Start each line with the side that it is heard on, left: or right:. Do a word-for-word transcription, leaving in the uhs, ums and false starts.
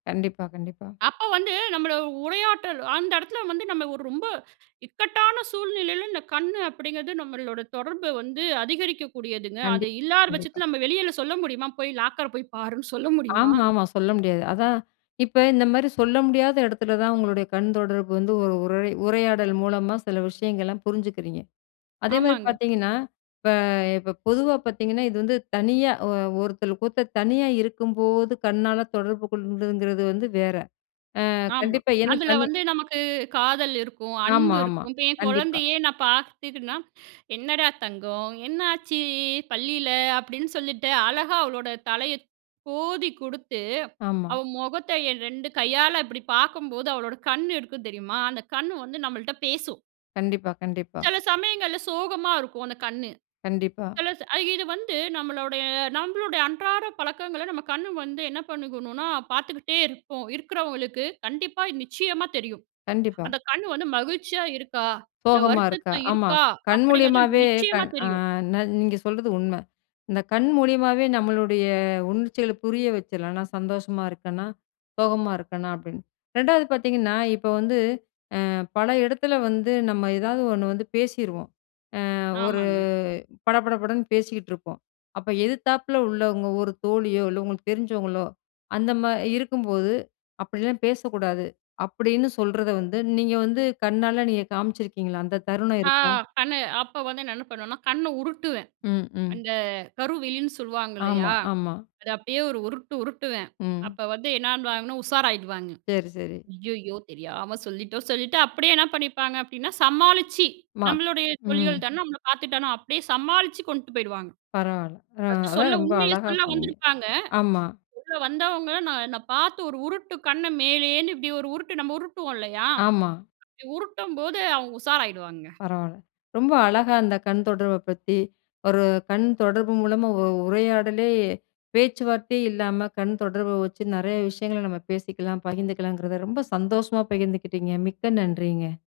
left: கண்டிப்பா, கண்டிப்பா.
right: அப்ப வந்து நம்மள உரையாற்றல் அந்த இடத்துல வந்து நம்ம ஒரு ரொம்ப இக்கட்டான சூழ்நிலையில இந்த கண்ணு அப்டிங்கிறது நம்மளோட தொடர்பு வந்து அதிகரிக்க கூடியதுங்க. அது
left: கண்டிப்
right: இல்லாத
left: கண்டிப்பா.
right: பட்சத்தில நம்ம வெளியில சொல்ல முடியுமா? போய் லாக்கர போய் பாருன்னு சொல்ல முடியுமா?
left: ஆமாமா. சொல்ல முடியாது. அதான். இப்ப இந்த மாரி சொல்ல முடியாத இடத்துல தான் உங்களுடைய கண்தொடர்பு வந்து ஒரு உரய் உரையாடல் மூலமா சில விஷயங்கள்லாம், புரிஞ்சிக்கிறீங்க. அதே மாரி
right: ஆமாங்க.
left: பார்த்தீங்கன்னா, இப்ப இப்ப பொதுவா பார்த்தீங்கன்னா, இது வந்து தனியா அ ஒருத்தல் கூத்த தனியா இருக்கும்போது கண்ணால தொடர்பு கொள்ங்கிறது வந்து வேற. அ
right: ஆமா.
left: கண்டிப்பா, ஏன்னா
right: அதில
left: தனி
right: வந்து நமக்கு காதல் இருக்கும்.
left: ஆமா,
right: அன்பு
left: ஆமா.
right: இருக்கும். இப்ப என்
left: கண்டிப்பா.
right: குழந்தையே, நான் பார்த்துகினா. "என்னடா தங்கம்! என்னாச்சு பள்ளில." அப்டின்னு சொல்லிட்டு அழகா அவளோட தலைய கோதி குடுத்து,
left: ஆமா.
right: அவ முகத்த என் ரெண்டு கையால இப்டி பார்க்கும்போது, அவளோட கண்ணு இருக்கும் தெரியுமா? அந்த கண்ணு வந்து நம்மள்ட்ட பேசும்!
left: கண்டிப்பா, கண்டிப்பா.
right: சில சமயங்கள்ல சோகமா இருக்கும் அந்த கண்ணு.
left: கண்டிப்பா.
right: சில அ இது வந்து நம்மளுடைய நம்மளோட அன்றாட பழக்கங்கள நம்ம கண் வந்து என்ன பண்ணிக்கணும்னா, பார்த்துக்கிட்டே இருப்போம். இருக்கவங்களுக்கு, கண்டிப்பா, நிச்சியமா தெரியும்!
left: கண்டிப்பா.
right: அந்த கண் வந்து மகிழ்ச்சியா இருக்கா, இல்ல
left: சோகமா இருக்கா.
right: வருத்தத்தில
left: ஆமா
right: இருக்கா
left: கண்
right: அப்டிங்கிறது
left: மூலியமாவே
right: நிச்சியமா
left: கண் அ
right: தெரியும்!
left: ந நீங்க சொல்றது உண்ம. இந்த கண் மூலியமாவே நம்மளுடைய உணர்ச்சிகள புரிய வச்சுர்லாம். நான் சந்தோஷமா இருக்கனா, சோகமா இருக்கனா அப்டின்னு, ரெண்டாவது பார்த்தீங்கன்னா, இப்ப வந்து, அ பல இடத்துல வந்து நம்ம ஏதாவது ஒன்னு வந்து பேசிருவோம். அ ஒரு
right: ஆமாங்க.
left: பட பட படன்னு பேசிக்கிட்டுருப்போம். அப்ப எதிர்த்தாப்பல உள்ளவங்க ஒரு தோழியோ, இல்ல உங்களுக்கு தெரிஞ்சவங்களோ, அந்த மா இருக்கும்போது "அப்டிலாம் பேசக்கூடாது" அப்டின்னு சொல்றத வந்து நீங்க வந்து கண்ணால நீங்க காமிச்சிருக்கீங்களா? அந்த தருணம்
right: அ
left: இருக்கா?
right: கண்ணு, அப்ப வந்து நான் என்ன பண்ணுவேன்னா, கண்ண உருட்டுவேன்.
left: ம், ம்.
right: அந்த கருவிழின்னு சொல்லுவாங்க
left: ஆமா.
right: இல்லயா?
left: ஆமா.
right: அத அப்டியே ஒரு உருட்டு உருட்டுவேன்!
left: ம்.
right: அப்ப வந்து என்னுவாங்கன்னா, உஷாராயிடுவாங்க.
left: சரி, சரி.
right: அய்யய்யோ! தெரியாம சொல்லிட்டோம். சொல்லிட்டு அப்டியே என்ன பண்ணிப்பாங்க அப்டின்னா சமாளிச்சு,
left: மாத்
right: நம்மளுடைய
left: ம்.
right: தொழிகல் தான, நம்மள பார்த்துட்டான அப்டியே சமாளிச்சு கொண்ட்டு போயிடுவாங்க.
left: பரவால. அ
right: பர்ஸ்ட் சொல்ல.
left: அதான் ரொம்ப
right: உண்மய
left: அழகா
right: சொல்ல
left: சொன்னீங்க.
right: வந்திருப்பாங்க.
left: ஆமா
right: சொல்ல வந்தவங்ககள நான் நா பார்த்து ஒரு உருட்டு. கண்ண மேலேன்னு இப்டி ஒரு உருட்டு நம்ம உருட்டுவோம் இல்லையா?
left: ஆமா.
right: அப்டி உருட்டும்போது, அவங்க உஷாராயிடுவாங்க.
left: பரவால்ல. ரொம்ப அழகா அந்த கண்தொடர்பு பத்தி. ஒரு கண் தொடர்பு மூலமா உ உரையாடலே, பேச்சுவார்த்தையே இல்லாம, கண் தொடர்ப வச்சு, நறைய விஷயங்கள நம்ம பேசிக்கலாம், பகிர்ந்துக்கலாங்கிறத ரொம்ப சந்தோஷமா பகிர்ந்துக்கிட்டிங்க! மிக்க நன்றிங்க.